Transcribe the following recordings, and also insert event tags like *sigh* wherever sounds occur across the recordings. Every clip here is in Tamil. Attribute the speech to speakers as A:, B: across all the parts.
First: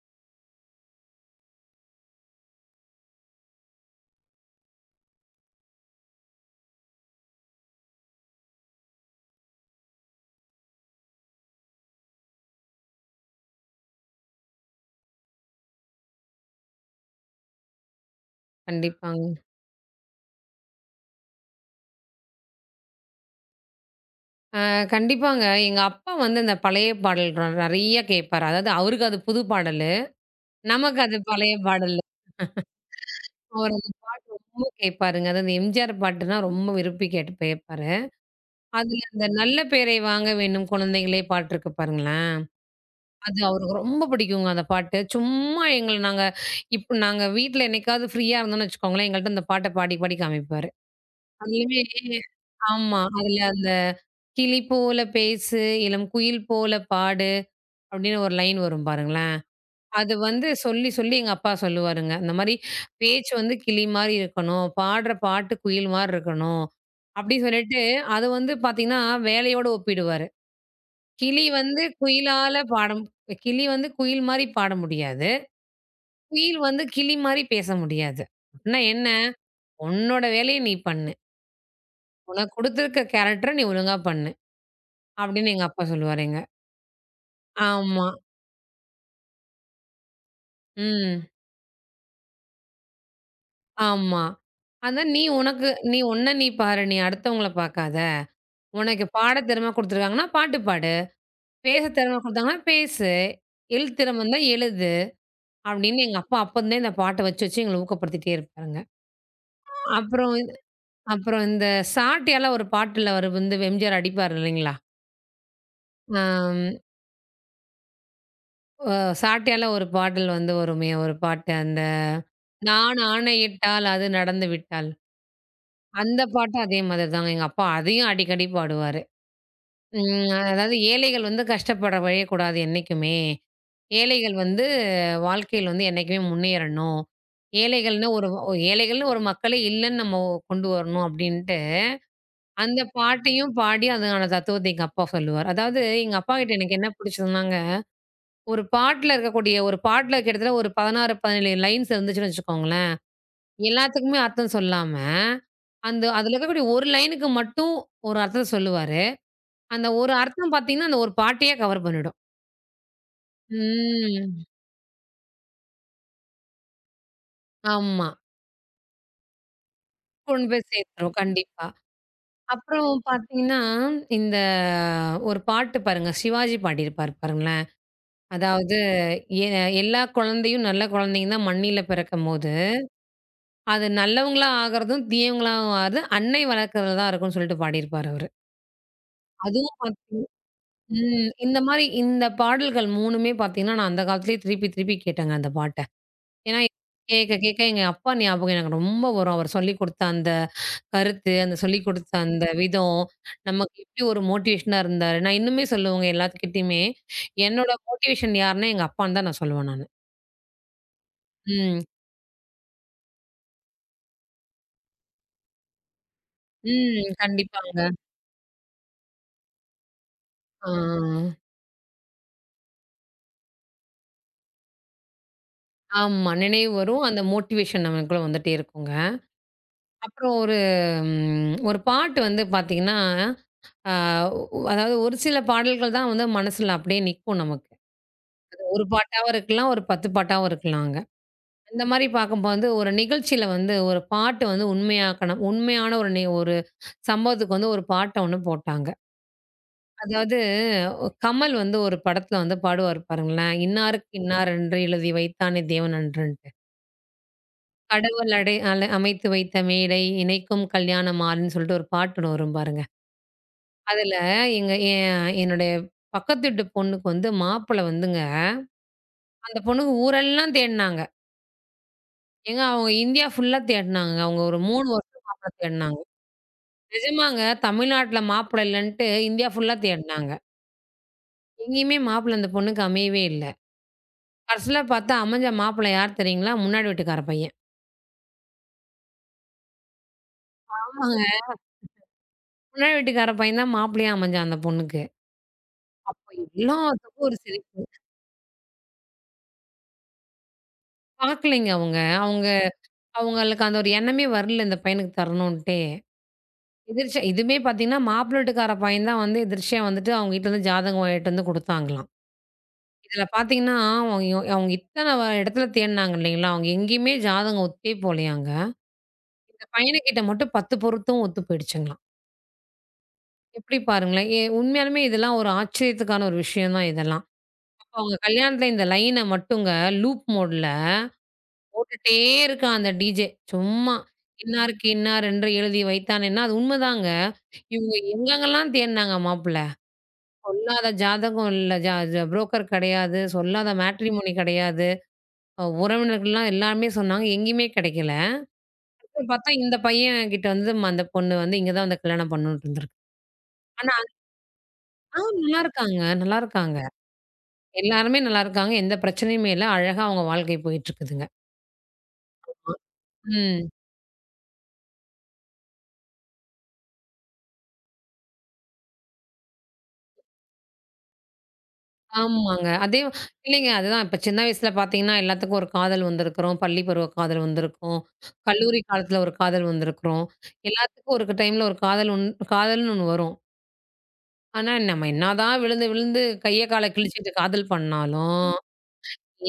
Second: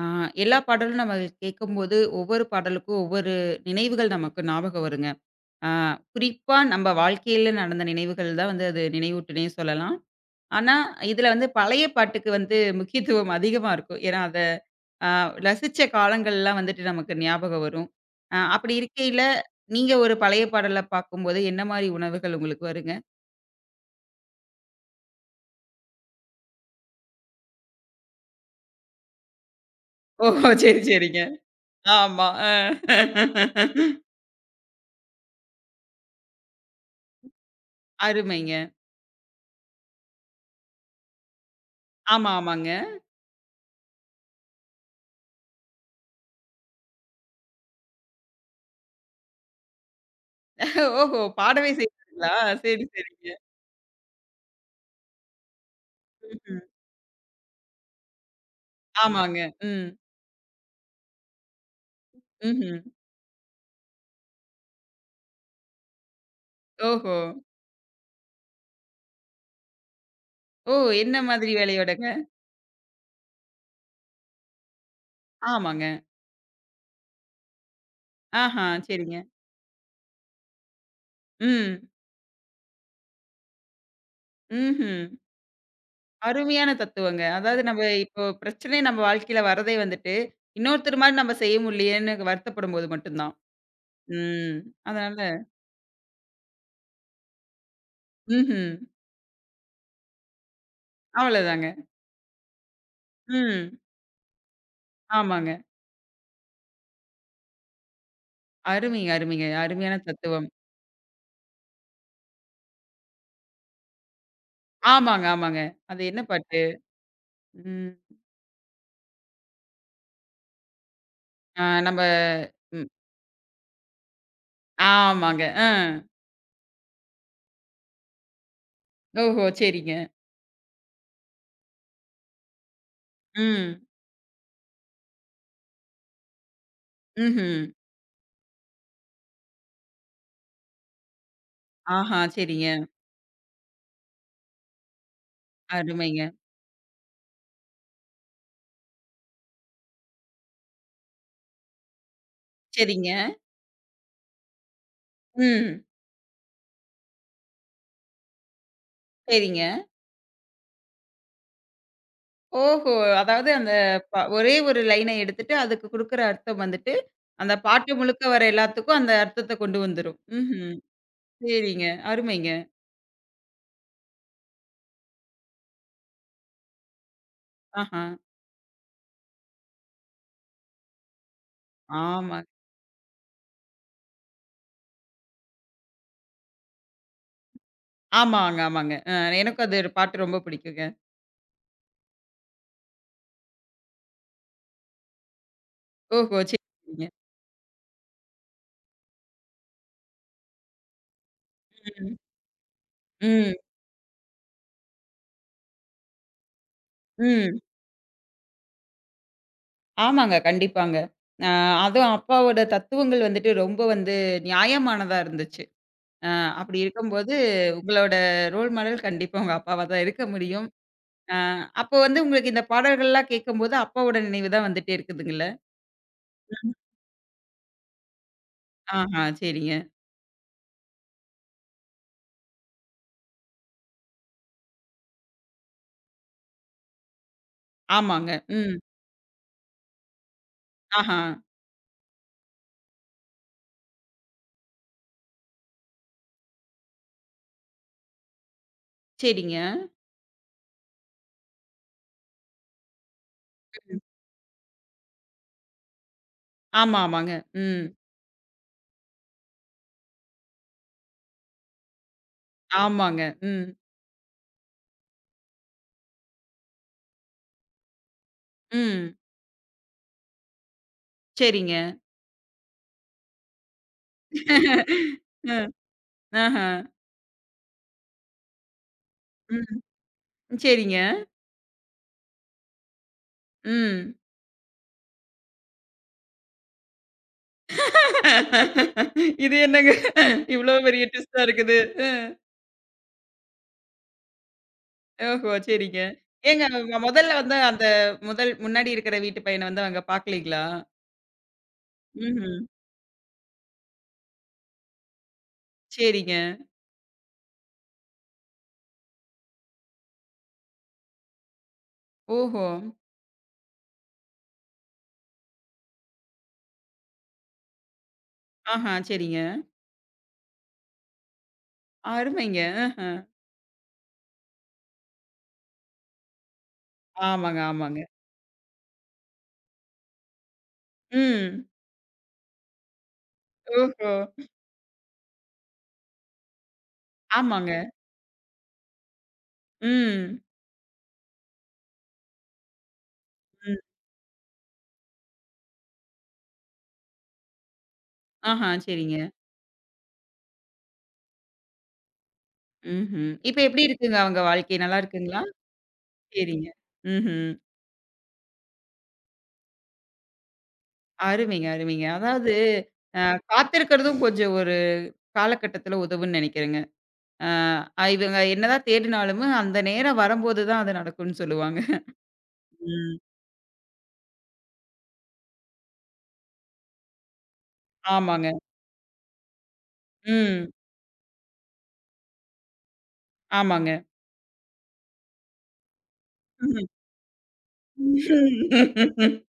A: ஆ, எல்லா பாடலும் நம்ம கேட்கும்போது, ஒவ்வொரு பாடலுக்கும் ஒவ்வொரு நினைவுகள் நமக்கு ஞாபகம் வருங்க. ஆ குறிப்பா நம்ம வாழ்க்கையில நடந்த நினைவுகள் தான் வந்து அது நினைவூட்டுனே சொல்லலாம். ஆனா, இதுல வந்து பழைய பாட்டுக்கு வந்து முக்கியத்துவம் அதிகமா இருக்கும். ஏன்னா, அத அ ரசிச்ச காலங்கள்லாம் வந்துட்டு நமக்கு ஞாபகம் வரும். அப்படி இருக்கையில,
B: கண்டிப்பாங்க.
A: நீங்க ஒரு பழைய பாடல பார்க்கும்போது என்ன மாரி உணர்வுகள் உங்களுக்கு வருங்க?
B: கண்டிப்பாங்க. எங்க அப்பா வந்து இந்த பழைய பாடல் நெறைய கேட்பாரு. அதாவது அவருக்கு அது புது பாடலு.
A: ஓஹோ! சரி,
B: நமக்கு அது
A: சரிங்க.
B: பழைய பாடலு.
A: ஆமா.
B: அவரு ரொம்ப கேட்பாருங்க. அது அந்த எம்ஜிஆர் பாட்டுனா ரொம்ப விரும்பி கேட்டு கேட்பாரு.
A: அருமைங்க.
B: அதுல அந்த "நல்ல பேரை வாங்க வேண்டும் குழந்தைகளே" பாட்டு இருக்கு
A: ஆமா,
B: பாருங்களேன்.
A: ஆமாங்க.
B: அது அவருக்கு ரொம்ப பிடிக்குங்க அந்த பாட்டு. சும்மா எங்கள நாங்க இப்ப நாங்க வீட்ல என்னைக்காவது ஃப்ரீயா இருந்தோம்னு வச்சுக்கோங்களேன், எங்கள்ட்ட இந்த பாட்ட பாடி பாடி காமிப்பாரு.
A: ஓஹோ! பாடவே
B: அதுலயுமே
A: செய்வாங்களா? சரி,
B: ஆமா.
A: சரிங்க.
B: அதுல அந்த "கிளி போல பேசு, இளம் குயில்
A: ம்ஹ்ம்.
B: போல பாடு" அப்படின்னு ஒரு லைன் வரும் பாருங்களேன்.
A: ஆமாங்க. ம்.
B: அது வந்து சொல்லி, சொல்லி எங்க அப்பா சொல்லுவாருங்க. இந்த மாரி
A: ம்ஹ்ம்.
B: பேச்சு வந்து கிளி மாரி இருக்கணும். பாடுற பாட்டு குயில் மாரி இருக்கணும்.
A: ஓஹோ!
B: அப்படி சொல்லிட்டு அது வந்து பார்த்தீங்கன்னா, வேலையோட ஒப்பிடுவாரு.
A: ஓ! என்ன
B: கிளி
A: மாதிரி
B: வந்து
A: வேலையோடங்க?
B: குயிலால பாடும் கிளி வந்து குயில் மாரி பாட முடியாது.
A: ஆமாங்க.
B: குயில் வந்து கிளி மாரி பேச முடியாது.
A: ஆஹா!
B: அப்படின்னா என்ன?
A: சரிங்க.
B: "உன்னோட வேலைய நீ பண்ணு.
A: ம்.
B: உனக்கு குடுத்திருக்க கேரக்டர நீ ஒழுங்கா பண்ணு."
A: ம்ஹ்ம்.
B: அப்படின்னு எங்க அப்பா சொல்லுவாருங்க.
A: அருமையான தத்துவங்க. அதாவது நம்ம
B: ஆமா.
A: இப்போ பிரச்சனை நம்ம வாழ்க்கையில வரதே வந்துட்டு, இன்னொருத்தர் மாரி
B: ம்.
A: நம்ம செய்ய முடியலையேன்னு வருத்தப்படும்போது மட்டும் தான்.
B: ஆமா.
A: ம்.
B: ஆனா
A: அதனால
B: நீ உனக்கு நீ உன்ன நீ பாரு. நீ அடுத்தவங்கள பார்க்காத.
A: ம்ஹ்ம்.
B: உனக்கு பாட திறமை குடுத்துருக்காங்கன்னா, பாட்டு பாடு.
A: அவ்வளோதாங்க.
B: பேச திறமை குடுத்தாங்கன்னா பேசு.
A: ம்.
B: எழுத திறமை இருந்தா எழுது.
A: ஆமாங்க.
B: அப்படின்னு எங்க அப்பா அப்பருந்தே இந்த பாட்ட வச்சு, வச்சு எங்கள ஊக்கப்படுத்திட்டே இருப்பாருங்க.
A: அருமைங்க, அருமைங்க. அருமையான
B: அப்புறம்
A: தத்துவம்.
B: இது அப்புறம் இந்த சாட்டையால ஒரு பாட்டுல அவரு வந்து எம்ஜிஆர் அடிப்பாரு இல்லைங்களா?
A: ஆமாங்க, ஆமாங்க. அது என்ன பாட்டு?
B: அம்
A: ம்.
B: அ சாட்டையால ஒரு பாடல் வந்து வருமே ஒரு பாட்டு.
A: ஆ நம்ம ம்.
B: நான் ஆணையிட்டால் அது நடந்து விட்டால்.
A: ஆமாங்க. அ.
B: அந்த பாட்டும் அதே மாதிரி தாங்க. எங்க அப்பா அதையும் அடிக்கடி பாடுவாரு.
A: ஓஹோ! சரிங்க.
B: ம். அதாவது ஏழைகள் வந்து கஷ்டப்பட விழையக்கூடாது என்னைக்குமே.
A: ம்.
B: ஏழைகள் வந்து வாழ்க்கையில வந்து என்னைக்குமே முன்னேறணும்.
A: ம்ஹ்ம்.
B: ஏழைகள்னு ஒரு ஏழைகள்னு ஒரு மக்களே இல்லன்னு நம்ம கொண்டு வரணும் அப்டின்ட்டு,
A: ஆஹா!
B: அந்த
A: சரிங்க.
B: பாட்டையும் பாடி அதுக்கான தத்துவத்த எங்க அப்பா சொல்லுவாரு. அதாவது எங்க
A: அருமைங்க.
B: அப்பாகிட்ட எனக்கு என்ன பிடிச்சதுனாங்க, ஒரு பாட்டுல இருக்கக்கூடிய ஒரு பாட்டுல கிட்டத்தட்ட ஒரு 16, 17 லைன்ஸ் இருந்துச்சுன்னு வச்சுக்கோங்களேன்.
A: சரிங்க.
B: எல்லாத்துக்குமே அர்த்தம் சொல்லாம,
A: ம்.
B: அந்த அதுல இருக்கக்கூடிய ஒரு லைனுக்கு மட்டும் ஒரு அர்த்தத்த சொல்லுவாரு.
A: சரிங்க.
B: அந்த ஒரு அர்த்தம் பார்த்தீங்கன்னா, அந்த ஒரு பாட்டையே கவர் பண்ணிடும்.
A: ஓஹோ! அதாவது அந்த
B: ம்.
A: ஒரே ஒரு லைன எடுத்துட்டு, அதுக்கு குடுக்குற அர்த்தம் வந்துட்டு, அந்த பாட்டு
B: ஆமா.
A: முழுக்க வர எல்லாத்துக்கும் அந்த அர்த்தத்த கொண்டு வந்துரும்.
B: கொண்டு போய்
A: ம்ஹ்ம்.
B: சேர்த்துரும். கண்டிப்பா.
A: சரிங்க. அருமைங்க.
B: அப்புறம் பார்த்தீங்கன்னா, இந்த ஒரு பாட்டு பாருங்க. சிவாஜி பாடியிருப்பார் பாருங்களேன்.
A: ஆஹா!
B: அதாவது எ எல்லா குழந்தையும் நல்ல குழந்தைங்க தான் மண்ணில
A: ஆமா.
B: பிறக்கும்போது, அது நல்லவங்களா ஆகுறதும், தீயவங்களாவும் ஆகுறது அன்னை வளர்க்கறதுல தான் இருக்கும்னு சொல்லிட்டு பாடியிருப்பாரு அவரு.
A: ஆமாங்க, ஆமாங்க. எனக்கும்
B: அதுவும்
A: அது
B: பாத்
A: பாட்டு ரொம்ப பிடிக்குங்க.
B: ம். இந்த மாரி இந்த பாடல்கள் 3மே பார்த்தீங்கன்னா, நான் அந்த காலத்திலேயே திருப்பி திருப்பி கேட்டேங்க அந்த பாட்ட.
A: ஓஹோ!
B: ஏன்னா,
A: சரிங்க.
B: கேட்க கேட்க எங்க அப்பா ஞாபகம் எனக்கு ரொம்ப வரும். அவர் சொல்லிக் குடுத்த அந்த கருத்து, அந்த சொல்லிக் குடுத்த
A: ம்.
B: அந்த விதம்,
A: ம்.
B: நமக்கு எப்படி ஒரு மோட்டிவேஷனா இருந்தாரு. நான் இன்னுமே சொல்லுவேங்க எல்லாத்துக்கிட்டயுமே,
A: ம்.
B: என்னோட மோட்டிவேஷன் யாருன்னா, எங்க அப்பான்னு தான் நான் சொல்லுவேன் நானு.
A: ஆமாங்க. கண்டிப்பாங்க. அ
B: ம்.
A: அதுவும் அப்பாவோட தத்துவங்கள் வந்துட்டு ரொம்ப வந்து நியாயமானதா இருந்துச்சு. அ அப்படி
B: ம்.
A: இருக்கும்போது,
B: கண்டிப்பாங்க.
A: உங்களோட ரோல் மாடல் கண்டிப்பா உங்க அப்பாவா தான் இருக்க முடியும்.
B: ஆ.
A: அ அப்போ வந்து உங்களுக்கு இந்த பாடல்கள்லாம் கேட்கும்போது, அப்பாவோட நினைவு தான் வந்துட்டே இருக்குதுங்கல்ல?
B: ஆமா. நினைவு வரும். அந்த மோட்டிவேஷன் நமக்குள்ள வந்துட்டே இருக்குங்க.
A: ஆஹா, சரிங்க.
B: அப்புறம் ஒரு ஒரு பாட்டு வந்து பார்த்தீங்கன்னா, அ அதாவது ஒரு சில பாடல்கள் தான் வந்து மனசுல அப்படியே நிக்கும் நமக்கு.
A: ஆமாங்க. ம்.
B: ஒரு பாட்டாவும் இருக்கலாம், ஒரு 10 பாட்டாவும் இருக்கலாங்க.
A: ஆஹா,
B: இந்த மாரி பார்க்கும்போது, வந்து ஒரு நிகழ்ச்சியில வந்து ஒரு பாட்டு வந்து உண்மையாக்கணும். உண்மையான ஒரு ஒரு சம்பவத்துக்கு வந்து ஒரு பாட்ட ஒண்ணு போட்டாங்க.
A: சரிங்க.
B: அதாவது கமல் வந்து ஒரு படத்துல வந்து பாடுவாரு பாருங்களேன். "இன்னாருக்கு இன்னார் என்று எழுதி வைத்தானே தேவன் அன்றன்ட்டு.
A: ஆமா, ஆமாங்க. ம்.
B: கடவுள் அடை அல அமைத்து வைத்த மேடை இணைக்கும் கல்யாண மாலைன்னு" சொல்லிட்டு ஒரு பாட்டு ஒண்ணு வரும் பாருங்க.
A: ஆமாங்க. ம்.
B: அதுல எங்க என் என்னுடைய பக்கத்து வீட்டு பொண்ணுக்கு வந்து மாப்பிளை வந்துங்க,
A: ம்.
B: அந்த பொண்ணுக்கு ஊரெல்லாம் தேடுனாங்க.
A: சரிங்க.
B: ஏங்க அவங்க இந்தியா ஃபுல்லா தேடுனாங்க. அவங்க ஒரு 3 வருஷம் மாப்பிளை
A: *laughs* அ.
B: தேடுனாங்க.
A: ஆஹா.
B: நிஜமாங்க. தமிழ்நாட்டுல மாப்பிள்ளை இல்லன்ட்டு இந்தியா ஃபுல்லா
A: ம்.
B: தேடுனாங்க.
A: சரிங்க.
B: எங்கேயுமே மாப்பிள்ளை அந்த பொண்ணுக்கு அமையவே இல்ல.
A: ம்.
B: கடைசில பார்த்தா அமைஞ்ச மாப்பிள்ளை யார் தெரியுங்களா? முன்னாடி வீட்டுக்கார பையன்.
A: இது என்னங்க இவ்ளோ பெரிய
B: ஆமாங்க.
A: ட்விஸ்ட்டா இருக்குது.
B: முன்னாடி வீட்டுக்கார பையன் தான் மாப்பிள்ளையா அமைஞ்சான் அந்த பொண்ணுக்கு.
A: ஓஹோ! சரிங்க.
B: அப்ப
A: ஏங்க
B: எல்லாத்துக்கும் ஒரு
A: முதல்ல வந்து
B: சிரிப்பு.
A: அந்த முதல் முன்னாடி இருக்கிற வீட்டு பையன வந்து அவங்க பாக்கலீங்களா?
B: பார்க்கலைங்க அவங்க. அவங்க
A: ம்ஹ்ம்.
B: அவங்களுக்கு அந்த ஒரு எண்ணமே வரல இந்த பையனுக்கு தரணுன்ட்டே.
A: சரிங்க.
B: எதிர்ச்ச இதுமே பார்த்தீங்கன்னா, மாப்பிள்ளை வீட்டுக்கார பையன் தான் வந்து எதிர்ச்சியா வந்துட்டு அவங்க வீட்லருந்து ஜாதகம் எடுத்துட்டு வந்து குடுத்தாங்களாம்.
A: ஓஹோ!
B: இதுல பார்த்தீங்கன்னா, அவங்க அவங்க இத்தன இடத்துல தேடுனாங்க இல்லைங்களா? அவங்க எங்கேயுமே ஜாதகம் ஒத்தே போலயாங்க.
A: ஆஹா, சரிங்க.
B: இந்த பையனுக்கிட்ட மட்டும் 10 பொருத்தம் ஒத்து போயிடுச்சுங்களாம்.
A: அருமைங்க. ஆஹ.
B: எப்படி பாருங்களேன்! உண்மையாலுமே இதெல்லாம் ஒரு ஆச்சரியத்துக்கான ஒரு விஷயம் தான் இதெல்லாம்.
A: ஆமாங்க,
B: அப்ப
A: ஆமாங்க.
B: அவங்க கல்யாணத்துல இந்த லைன மட்டுங்க லூப் மோடுல
A: ம்.
B: போட்டுட்டே இருக்கான் அந்த டிஜே. சும்மா
A: ஓஹோ!
B: "இன்னாருக்கு இன்னார் என்று எழுதி வைத்தானேன்னா" அது உண்மதாங்க.
A: ஆமாங்க.
B: இவங்க எங்கெங்கலாம் தேடுனாங்க மாப்பிள.
A: ம்.
B: சொல்லாத ஜாதகம் இல்ல. ஜா ஜ புரோக்கர் கிடையாது. சொல்லாத
A: ம்.
B: மேட்ரிமோனி கிடையாது. உறவினர்கள்லாம் எல்லாருமே சொன்னாங்க. எங்கேயுமே கிடைக்கல.
A: ஆஹா, சரிங்க.
B: அப்புறம் பார்த்தா இந்த பையன் கிட்ட வந்து அந்த பொண்ணு வந்து இங்க தான் வந்து கல்யாணம் பண்ணணுன்ட்டு இருந்திருக்கு.
A: ம்ஹ்ம். இப்ப எப்படி
B: ஆனா
A: இருக்குங்க அவங்க வாழ்க்கை? நல்லா
B: ஆ
A: இருக்குங்களா?
B: நல்லா இருக்காங்க, நல்லா
A: சரிங்க.
B: இருக்காங்க.
A: ம்ஹ்ம்.
B: எல்லாருமே நல்லா இருக்காங்க. எந்த பிரச்சனையுமே இல்ல. அழகா அவங்க வாழ்க்கை போயிட்டுருக்குதுங்க.
A: அருமைங்க, அருமைங்க. அதாவது அ
B: ம்.
A: காத்திருக்கிறதும் கொஞ்சம் ஒரு காலகட்டத்தில உதவும்ன்னு நெனைக்கிறேங்க. அ அ இவங்க என்னதான் தேடினாலும் அந்த நேரம் வரும்போது தான் அது நடக்கும்ன்னு சொல்லுவாங்க.
B: ஆமாங்க. அதே
A: ம்.
B: இல்லைங்க. அதுதான் இப்ப சின்ன வயசுல பார்த்தீங்கன்னா, எல்லாத்துக்கும் ஒரு காதல் வந்திருக்கிறோம். பள்ளி பருவ காதல் வந்திருக்கும்.
A: ஆமாங்க.
B: கல்லூரி காலத்துல ஒரு காதல் வந்திருக்கிறோம்.
A: ம்.
B: எல்லாத்துக்கும் ஒரு டைம்ல ஒரு காதல் காதல்ன்னு ஒண்ணு வரும்.
A: ஆமாங்க.
B: ஆனா, நம்ம என்னதான் விழுந்து விழுந்து கைய கால
A: ம்.
B: கிழிச்சுட்டு காதல் பண்ணாலும்,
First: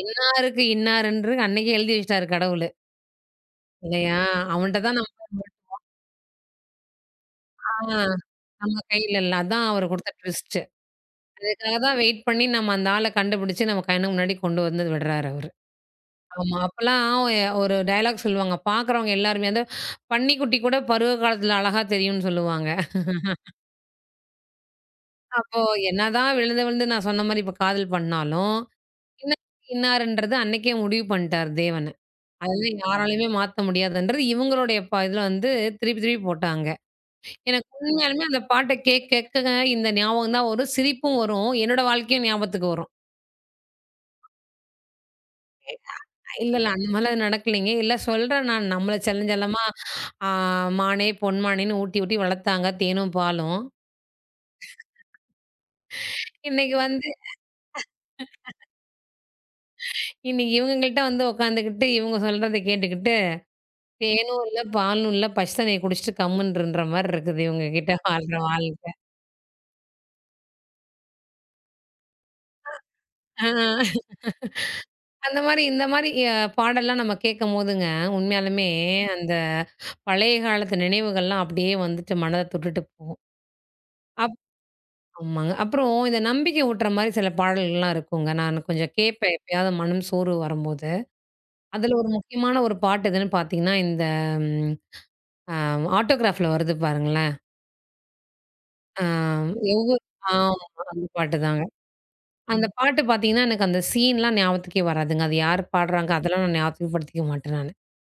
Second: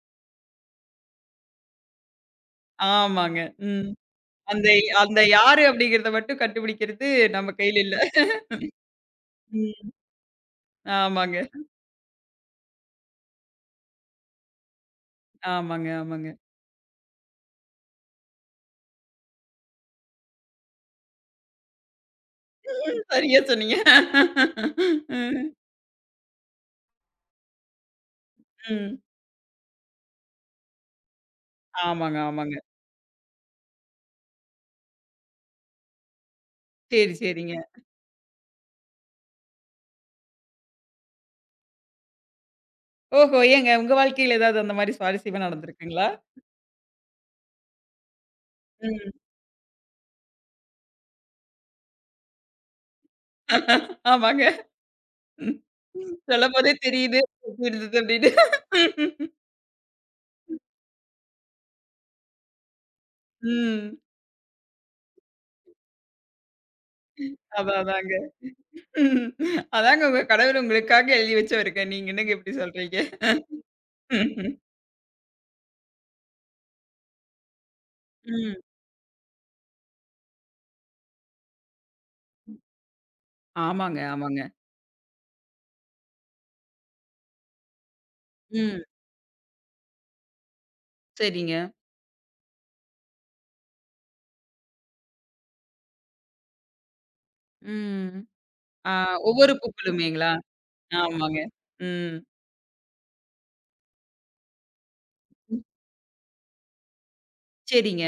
B: இன்னாருக்கு இன்னாருன்று அன்னைக்கே எழுதி வச்சுட்டாரு கடவுளு.
A: ஆமாங்க. ம்.
B: இல்லையா?
A: அந்த
B: அவன்ட்ட தான்
A: அந்த
B: நம்ம.
A: யாரு அப்படிங்கிறத மட்டும் கண்டுபிடிக்கிறது நம்ம
B: ஆ,
A: கையில இல்ல.
B: நம்ம கையில இல்ல. அதான் அவரு
A: ம்.
B: குடுத்த ட்விஸ்ட்.
A: ஆமாங்க,
B: இதுக்காக தான் வெயிட் பண்ணி நம்ம அந்த ஆள கண்டுபிடிச்சு நம்ம கண்ணு முன்னாடி கொண்டு வந்து விடுறாரு அவரு.
A: ஆமாங்க, ஆமாங்க.
B: ஆமா. அப்பலாம் ஒரு டயலாக் சொல்லுவாங்க. பார்க்குறவங்க எல்லாருமே அந்த பன்னிக்குட்டி கூட பருவ காலத்துல அழகா தெரியும்னு சொல்லுவாங்க.
A: ம். சரியா சொன்னீங்க. ம்.
B: அப்போ என்னதான் விழுந்து விழுந்து நான் சொன்ன மாரி இப்ப காதல் பண்ணாலும்,
A: ம்.
B: இன்னாருக்கு இன்னாருன்றது அன்னைக்கே முடிவு பண்ணிட்டாரு தேவன்.
A: ஆமாங்க, ஆமாங்க.
B: அதெல்லாம் யாராலயுமே மாத்த முடியாதுன்றது இவங்களுடைய இதுல வந்து திருப்பி திருப்பி போட்டாங்க.
A: சரி, சரிங்க.
B: எனக்கு உண்மையாலுமே அந்த பாட்ட கேட்க கேட்க இந்த ஞாபகம் தான் வரும். சிரிப்பும் வரும். என்னோட வாழ்க்கையும் ஞாபகத்துக்கு வரும்.
A: ஓஹோ! ஏங்க உங்க வாழ்க்கையில ஏதாவது அந்த மாரி சுவாரஸ்யமா நடந்திருக்குங்களா?
B: இல்ல, இல்ல. அந்த மாரிலாம் எதுவும் நடக்கலைங்க. இல்ல சொல்றேன் நான். நம்மள
A: ம்.
B: செல்லஞ்செல்லமா ஆ மானே, பொன்மானேன்னு ஊட்டி, ஊட்டி வளர்த்தாங்க தேனும், பாலும்.
A: ஆமாங்க. ம். சொல்லும்போதே
B: இன்னைக்கு வந்து
A: தெரியுது எப்படி இருந்தது அப்படின்னு.
B: இன்னைக்கு இவங்ககிட்ட வந்து உட்காந்துக்கிட்டு, இவங்க சொல்றத கேட்டுக்கிட்டு,
A: ம்.
B: தேனும் இல்ல, பாலும் இல்ல, பச்ச தண்ணிய குடிச்சிட்டு கம்முன்ருன்ற மாரி இருக்குது இவங்க
A: அதான்
B: கிட்ட
A: அதாங்க.
B: வாழ்ற வாழ்க்கை.
A: ம். அதாங்க உங்க கணவர் உங்களுக்காக எழுதி வச்சவருங்க. நீங்க என்னங்க இப்படி சொல்றீங்க?
B: ஆ அந்த மாரி இந்த மாரி பாடல்லாம் நம்ம கேட்கும்போதுங்க,
A: ம்.
B: உண்மையாலுமே அந்த பழைய காலத்து நினைவுகள்லாம் அப்படியே வந்துட்டு மனத தொட்டுட்டு போகும்.
A: ஆமாங்க, ஆமாங்க.
B: ஆமாங்க. அப்புறம் இந்த நம்பிக்கை ஊட்டுற மாரி சில பாடல்கள்லாம் இருக்குங்க. நான்
A: ம்.
B: கொஞ்சம் கேட்பேன் எப்பயாவது மனம் சோர்வு வரும்போது.
A: சரிங்க.
B: அதுல ஒரு முக்கியமான ஒரு பாட்டு எதுன்னு பார்த்தீங்கன்னா, இந்த ம் அ ஆட்டோகிராஃப்ல வருது பாருங்களேன்.
A: ம். ஆ
B: அ
A: ஒவ்வொரு
B: ஒவ்வொரு
A: பூக்களுமேங்களா?
B: ஆமா. அந்த பாட்டு
A: ஆமாங்க.
B: தாங்க.
A: ம்.
B: அந்த பாட்டு பார்த்தீங்கன்னா, எனக்கு அந்த சீன்லாம் ஞாபகத்துக்கே வராதுங்க. அது யார்
A: ம்.
B: பாடுறாங்க அதெல்லாம் நான் ஞாபகப்படுத்திக்க மாட்டேன் நானு.
A: சரிங்க.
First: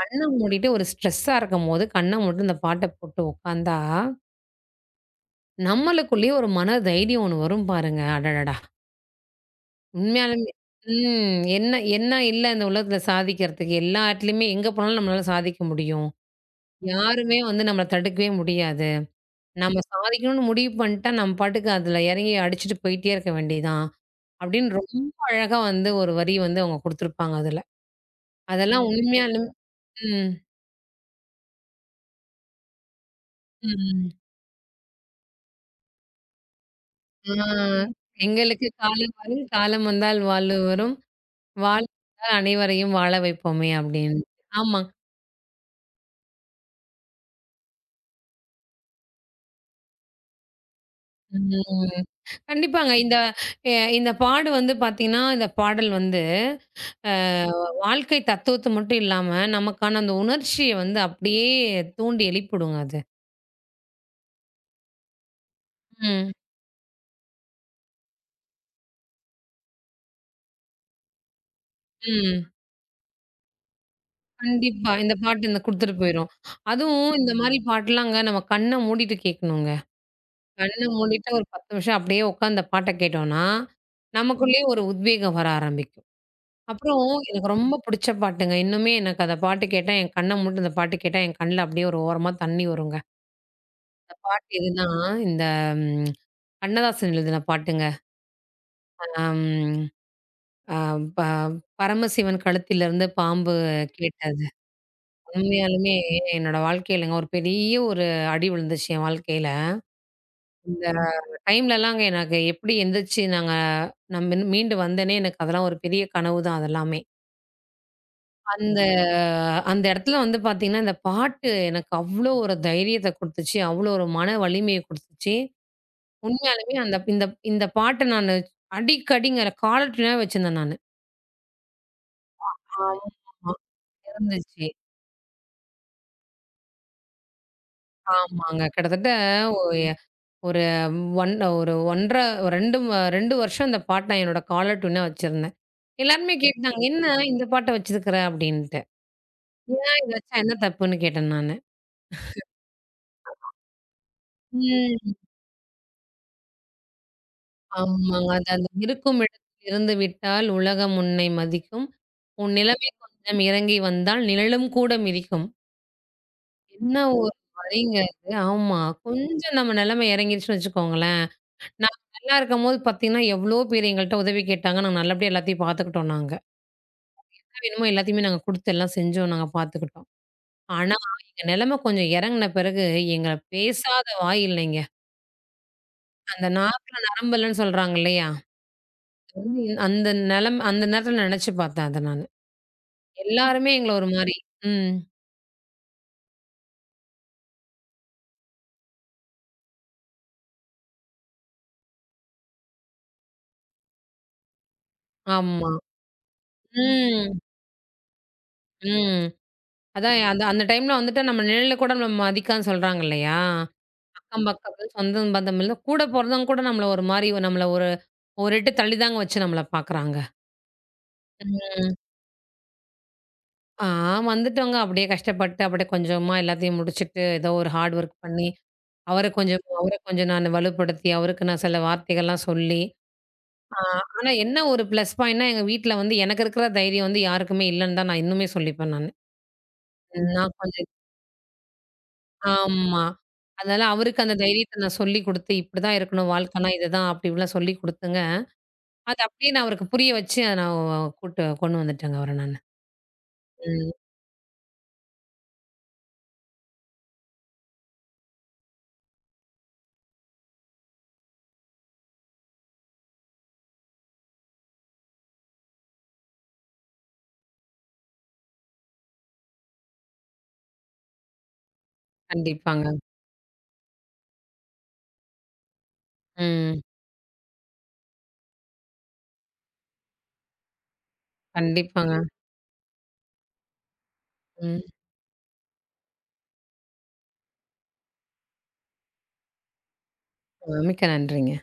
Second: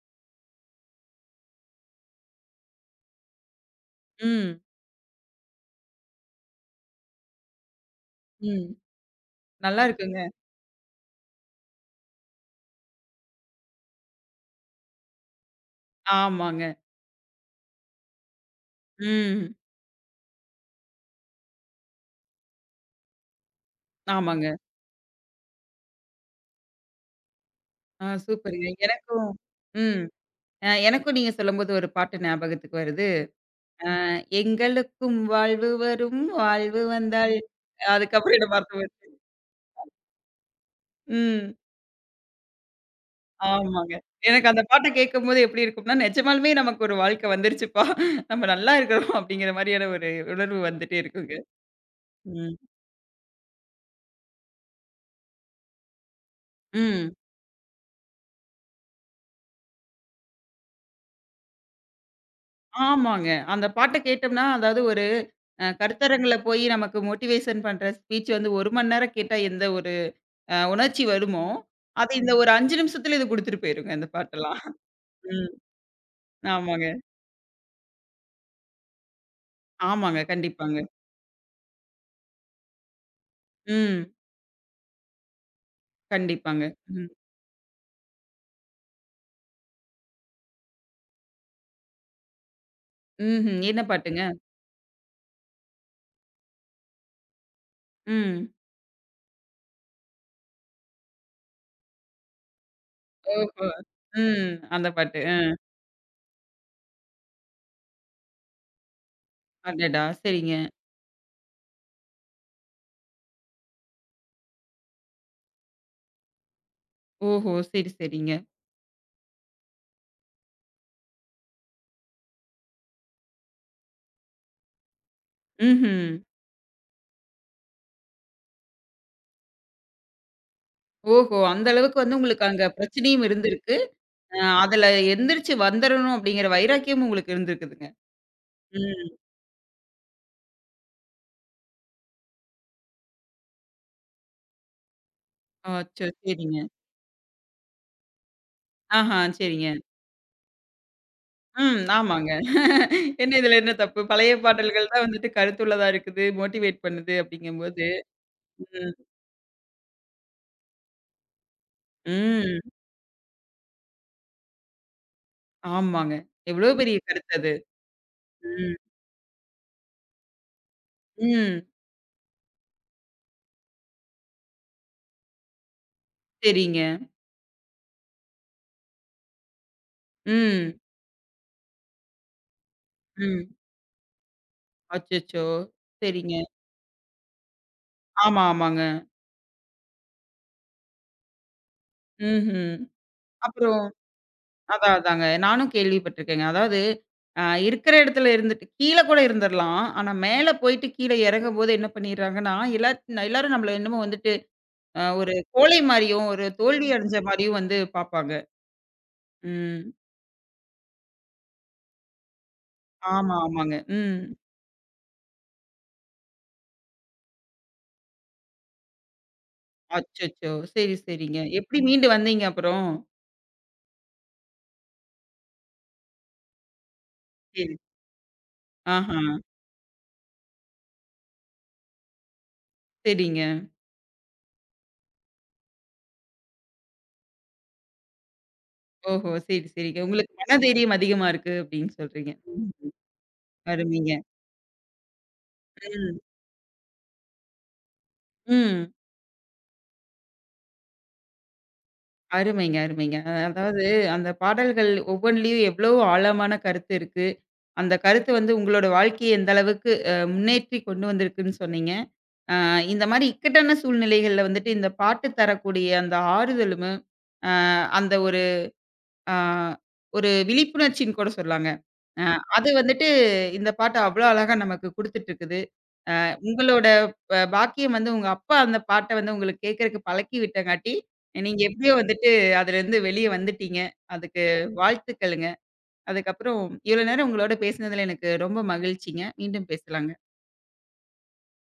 B: கண்ண மூடிட்டு ஒரு ஸ்ட்ரெஸ்ஸா இருக்கும்போது கண்ண மூடிட்டு இந்த பாட்ட போட்டு உட்கார்ந்தா,
A: ம்.
B: நம்மளுக்குள்ளேயே ஒரு மன தைரியம் ஒண்ணு வரும் பாருங்க. அடடடா!
A: ம். நல்லா இருக்குங்க.
B: உண்மையாலுமே. ம். என்ன என்ன இல்ல இந்த உலகத்துல சாதிக்கிறதுக்கு? எல்லா இடத்துலயுமே எங்க போனாலும் நம்மளால சாதிக்க முடியும்.
A: ஆமாங்க.
B: யாருமே வந்து நம்மள தடுக்கவே முடியாது.
A: ம்.
B: நம்ம சாதிக்கணும்னு முடிவு பண்ணிட்டா, நம்ம பாட்டுக்கு அதுல இறங்கி அடிச்சுட்டு போயிட்டே இருக்க வேண்டியதுதான்.
A: ஆமாங்க.
B: அப்படின்னு ரொம்ப அழகா வந்து ஒரு வரி வந்து அவங்க குடுத்துருப்பாங்க அதுல.
A: ஆ சூப்பருங்க.
B: அதெல்லாம் கண்டிப்பா.
A: எனக்கும்
B: உண்மையாலும்.
A: ம்.
B: ம்.
A: எனக்கும் நீங்க சொல்லும்போது ஒரு பாட்டு ஞாபகத்துக்கு வருது. அ
B: ம்.
A: எங்களுக்கும் வாழ்வு வரும், வாழ்வு
B: ஆ.
A: வந்தால் அதுக்கப்புறம் என்ன
B: எங்களுக்கு
A: மறந்து போச்சு.
B: காலம் வரும், காலம் வந்தால் வாழ்வு வரும்.
A: ம்.
B: வாழ்வு வந்தால் அனைவரையும் வாழ வைப்போமே
A: ஆமாங்க.
B: அப்படின்னு.
A: எனக்கு அந்த பாட்ட
B: ஆமாங்க.
A: கேட்கும்போது எப்படி இருக்கும்னா, நிஜமாலுமே நமக்கு ஒரு வாழ்க்கை வந்துருச்சுப்பா. நம்ம நல்லா இருக்கிறோம் அப்படிங்கிற மாரியான ஒரு உணர்வு வந்துட்டே இருக்குங்க.
B: ம்.
A: ம்.
B: கண்டிப்பாங்க. இந்த எ இந்த பாடு வந்து பார்த்தீங்கன்னா, இந்த பாடல் வந்து
A: ம்.
B: அ வாழ்க்கை தத்துவத்த மட்டும் இல்லாம, நமக்கான அந்த உணர்ச்சிய வந்து அப்படியே தூண்டி எழுப்பிடுங்க அது.
A: ஆமாங்க. அந்த பாட்ட கேட்டோம்னா, அதாவது ஒரு
B: ம்.
A: கருத்தரங்குல போய் நமக்கு மோட்டிவேஷன் பண்ற ஸ்பீச் வந்து 1 மணி நேரம் கேட்டா எந்த உணர்ச்சி வருமோ, அது இந்த
B: ம்.
A: ஒரு 5 நிமிஷத்துல இது குடுத்துட்டு போயிருங்க இந்த பாட்டெல்லாம்.
B: கண்டிப்பா. இந்த பாட்டு
A: ம்.
B: இந்த குடுத்துட்டு போயிரும்.
A: ஆமாங்க.
B: அதுவும் இந்த மாரி பாட்டுலாங்க நம்ம கண்ண மூடிட்டு கேட்கணுங்க.
A: ஆமாங்க. கண்டிப்பாங்க.
B: கண்ண மூடிட்டு ஒரு 10 நிமிஷம் அப்படியே உட்காந்து இந்த பாட்ட கேட்டோம்னா,
A: ம்.
B: நமக்குள்ளேயே ஒரு உத்வேகம் வர ஆரம்பிக்கும்.
A: கண்டிப்பாங்க.
B: அப்புறம்
A: ம்.
B: எனக்கு ரொம்ப புடிச்ச பாட்டுங்க. இன்னுமே எனக்கு அந்த பாட்டு கேட்டா, என் கண்ண மூடி அந்த பாட்டு கேட்டா, என் கண்ல அப்படியே ஒரு ஓரமா தண்ணி வருங்க.
A: ம்ஹ்ம். என்ன
B: அந்த
A: பாட்டுங்க?
B: பாட்டு எதுன்னா, இந்த ம் கண்ணதாசன் எழுதின பாட்டுங்க.
A: ம்.
B: அம் அ ப பரமசிவன் கழுத்திலிருந்து பாம்பு
A: ஓஹோ!
B: கேட்டது.
A: ம். அந்த பாட்டு. அ.
B: உண்மையாலுமே என்னோட வாழ்க்கையிலங்க ஒரு பெரிய ஒரு அடி விழுந்துச்சு என் வாழ்க்கையில.
A: அடடா! சரிங்க.
B: இந்த டைம்லலாங்க எனக்கு எப்படி எந்திரிச்சு நான் மீண்டு வந்தேனே, எனக்கு அதெல்லாம் ஒரு பெரிய கனவு தான் அதெல்லாமே.
A: ஓஹோ! சரி, சரிங்க.
B: அந்த அந்த இடத்துல வந்து பார்த்தீங்கன்னா, இந்த பாட்டு எனக்கு அவ்ளோ ஒரு தைரியத்த குடுத்துச்சு. அவ்ளோ ஒரு மன வலிமைய குடுத்துச்சு.
A: ம்ஹ்ம்.
B: உண்மையாலுமே அந்த இந்த இந்த பாட்ட நானு அடிக்கடிங்க காலர்டியூனா வச்சிருந்தேன் நானு.
A: ஓஹோ! அந்த அளவுக்கு வந்து உங்களுக்கு அங்க பிரச்சனையும்
B: ஆமா.
A: இருந்திருக்கு. அ
B: இருந்துச்சு.
A: அதுல எந்திரிச்சு வந்துரணும் அப்படிங்கிற வைராக்கியமும் உங்களுக்கு இருந்திருக்குதுங்க.
B: ஆமாங்க. கிட்டத்தட்ட
A: ம்.
B: ஒ எ ஒரு 1 ஒரு 1 1/2 2 2 வருஷம் இந்த பாட்ட நான் என்னோட காலர் டியூனா வச்சிருந்தேன்.
A: அச்சோ!
B: எல்லாருமே
A: சரிங்க.
B: கேட்டாங்க, "என்ன இந்த பாட்ட வச்சிருக்கிற?" அப்படின்ட்டு.
A: ஆஹா! சரிங்க.
B: "ஏன் இத வச்சா என்ன தப்புன்னு?" கேட்டேன் நானு.
A: ம். ஆமாங்க. என்ன இதுல என்ன தப்பு? பழைய பாடல்கள் தான்
B: ம்.
A: வந்துட்டு கருத்துள்ளதா இருக்குது. மோட்டிவேட் பண்ணுது அப்படிங்கும்போது,
B: ஆமாங்க. அது அந்த
A: ம்.
B: இருக்கும் இடத்தில் இருந்து விட்டால் உலகம் உன்னை மதிக்கும். உன்
A: ம்.
B: நிலைமை கொஞ்சம் இறங்கி வந்தால் நிழலும் கூட மிதிக்கும்.
A: ஆமாங்க. எவ்வளோ
B: என்ன
A: பெரிய கருத்து
B: ஒரு
A: அது.
B: வரிங்க அது.
A: ம்.
B: ஆமா. கொஞ்சம் நம்ம நிலைமை இறங்கிருச்சுன்னு வச்சுக்கோங்களேன்.
A: ம்.
B: நாங்க நல்லா இருக்கும்போது பார்த்தீங்கன்னா, எவ்ளோ பேர் எங்கள்ட்ட உதவி கேட்டாங்க. நாங்க நல்லபடியா எல்லாத்தையும் பார்த்துக்கிட்டோம் நாங்க.
A: சரிங்க.
B: என்ன வேணுமோ எல்லாத்தையுமே நாங்க குடுத்து எல்லாம் செஞ்சோம். நாங்க பார்த்துக்கிட்டோம்.
A: ம்.
B: ஆனா, எங்க நிலைமை கொஞ்சம் இறங்குன பிறகு எங்கள
A: ம்.
B: பேசாத வாய் இல்லைங்க.
A: அச்சச்சோ! சரிங்க.
B: அந்த நாக்குல நரம்பு இல்லன்னு சொல்றாங்க இல்லையா?
A: ஆமா, ஆமாங்க.
B: அது வந்து அந்த நிலைமை அந்த நேரத்தில நினைச்சு பார்த்தேன் அத நானு.
A: ம்ஹ்ம்.
B: எல்லாருமே
A: அப்புறம்
B: எங்கள ஒரு மாரி. ம்.
A: அதான் அதாங்க. நானும் கேள்விப்பட்டுருக்கேங்க. அதாவது இருக்கிற இடத்துல இருந்துட்டு கீழ கூட இருந்துரலாம். ஆனா மேல போயிட்டு கீழ இறங்கும்போது என்ன பண்ணிடுறாங்கன்னா, எல்லாரும் நம்மள என்னமோ வந்துட்டு ஒரு
B: ஆமா.
A: கோழை மாரியும், ஒரு தோல்வி அடைஞ்ச
B: ம்.
A: மாரியும் வந்து பார்ப்பாங்க.
B: ம்.
A: ம்.
B: அதான் அந்த அந்த டைம்ல வந்துட்டு நம்ம நிழல கூட நம்ம மதிக்காதுன்னு சொல்றாங்க
A: ஆமா,
B: இல்லையா?
A: ஆமாங்க. ம்.
B: அக்கம் பக்கம், சொந்தம் பந்தம் இல்ல. கூட பொறந்தவங்க கூட நம்மள ஒரு மாரி நம்மள ஒரு ஒரு எட்டு தள்ளி தாங்க வச்சு நம்மள பாக்குறாங்க.
A: அச்சச்சோ! சரி, சரிங்க. எப்படி
B: ம்.
A: மீண்டு வந்தீங்க அப்புறம்?
B: ஆ வந்துட்டோங்க அப்படியே கஷ்டப்பட்டு, அப்படியே கொஞ்சமா எல்லாத்தையும் முடிச்சுட்டு, ஏதோ
A: சரி.
B: ஒரு ஹார்ட் ஒர்க் பண்ணி,
A: ஆஹா.
B: அவர கொஞ்சம் நான் வலுப்படுத்தி, அவருக்கு நான் சில வார்த்தைகள்லாம் சொல்லி,
A: சரிங்க.
B: ஆ ஆனா என்ன ஒரு ப்ளஸ் பாயிண்ட்னா, எங்க வீட்ல வந்து எனக்கு இருக்கிற தைரியம் வந்து யாருக்குமே இல்லன்னு தான் நான் இன்னுமே சொல்லிப்பேன் நானு.
A: ஓஹோ! சரி, சரிங்க. உங்களுக்கு
B: நான் கொஞ்சம்
A: மனதைரியம் அதிகமா இருக்கு அப்படின்னு சொல்றீங்க. ம்.
B: ஆமா. அதனால
A: அருமைங்க.
B: அவருக்கு அந்த தைரியத்த நான் சொல்லிக் குடுத்து, இப்படிதான்
A: ம்.
B: இருக்கணும் வாழ்க்கைன்னா இதுதான், அப்படி இப்படிலாம் சொல்லிக் குடுத்துங்க.
A: ம்.
B: அது அப்படியே நான் அவருக்கு புரிய வச்சு, அத நான் கூட்டு கொண்டு வந்துட்டேங்க அவர நானு.
A: அருமைங்க, அருமைங்க. அதாவது
B: ம்.
A: அந்த பாடல்கள் ஒவ்வொன்லயும் எவ்வளோ ஆழமான கருத்து இருக்கு. அந்த கருத்து வந்து உங்களோட வாழ்க்கைய எந்த அளவுக்கு முன்னேற்றி கொண்டு வந்திருக்குன்னு சொன்னீங்க. அ இந்த மாரி இக்கட்டான சூழ்நிலைகள்ல வந்துட்டு இந்த பாட்டு தரக்கூடிய அந்த ஆறுதலும், அ அந்த ஒரு ஆ ஒரு விழிப்புணர்ச்சின்னு கூட சொல்லாங்க. அ அது
B: கண்டிப்பாங்க.
A: வந்துட்டு இந்த பாட்டு அவ்ளோ அழகா நமக்கு குடுத்துட்டுருக்குது.
B: ம்.
A: உங்களோட பாக்கியம் வந்து உங்க அப்பா அந்த பாட்ட வந்து உங்களுக்கு கேட்கறக்கு பழக்கி விட்டங்காட்டி, நீங்க எப்படியோ
B: கண்டிப்பாங்க.
A: வந்துட்டு அதுலருந்து வெளிய வந்துட்டீங்க. அதுக்கு
B: ம்.
A: வாழ்த்துக்களுங்க. அதுக்கப்புறம் இவ்வளோ நேரம் உங்களோட பேசினதுல எனக்கு ரொம்ப மகிழ்ச்சிங்க. மீண்டும் பேசலாங்க.
B: மிக்க நன்றிங்க.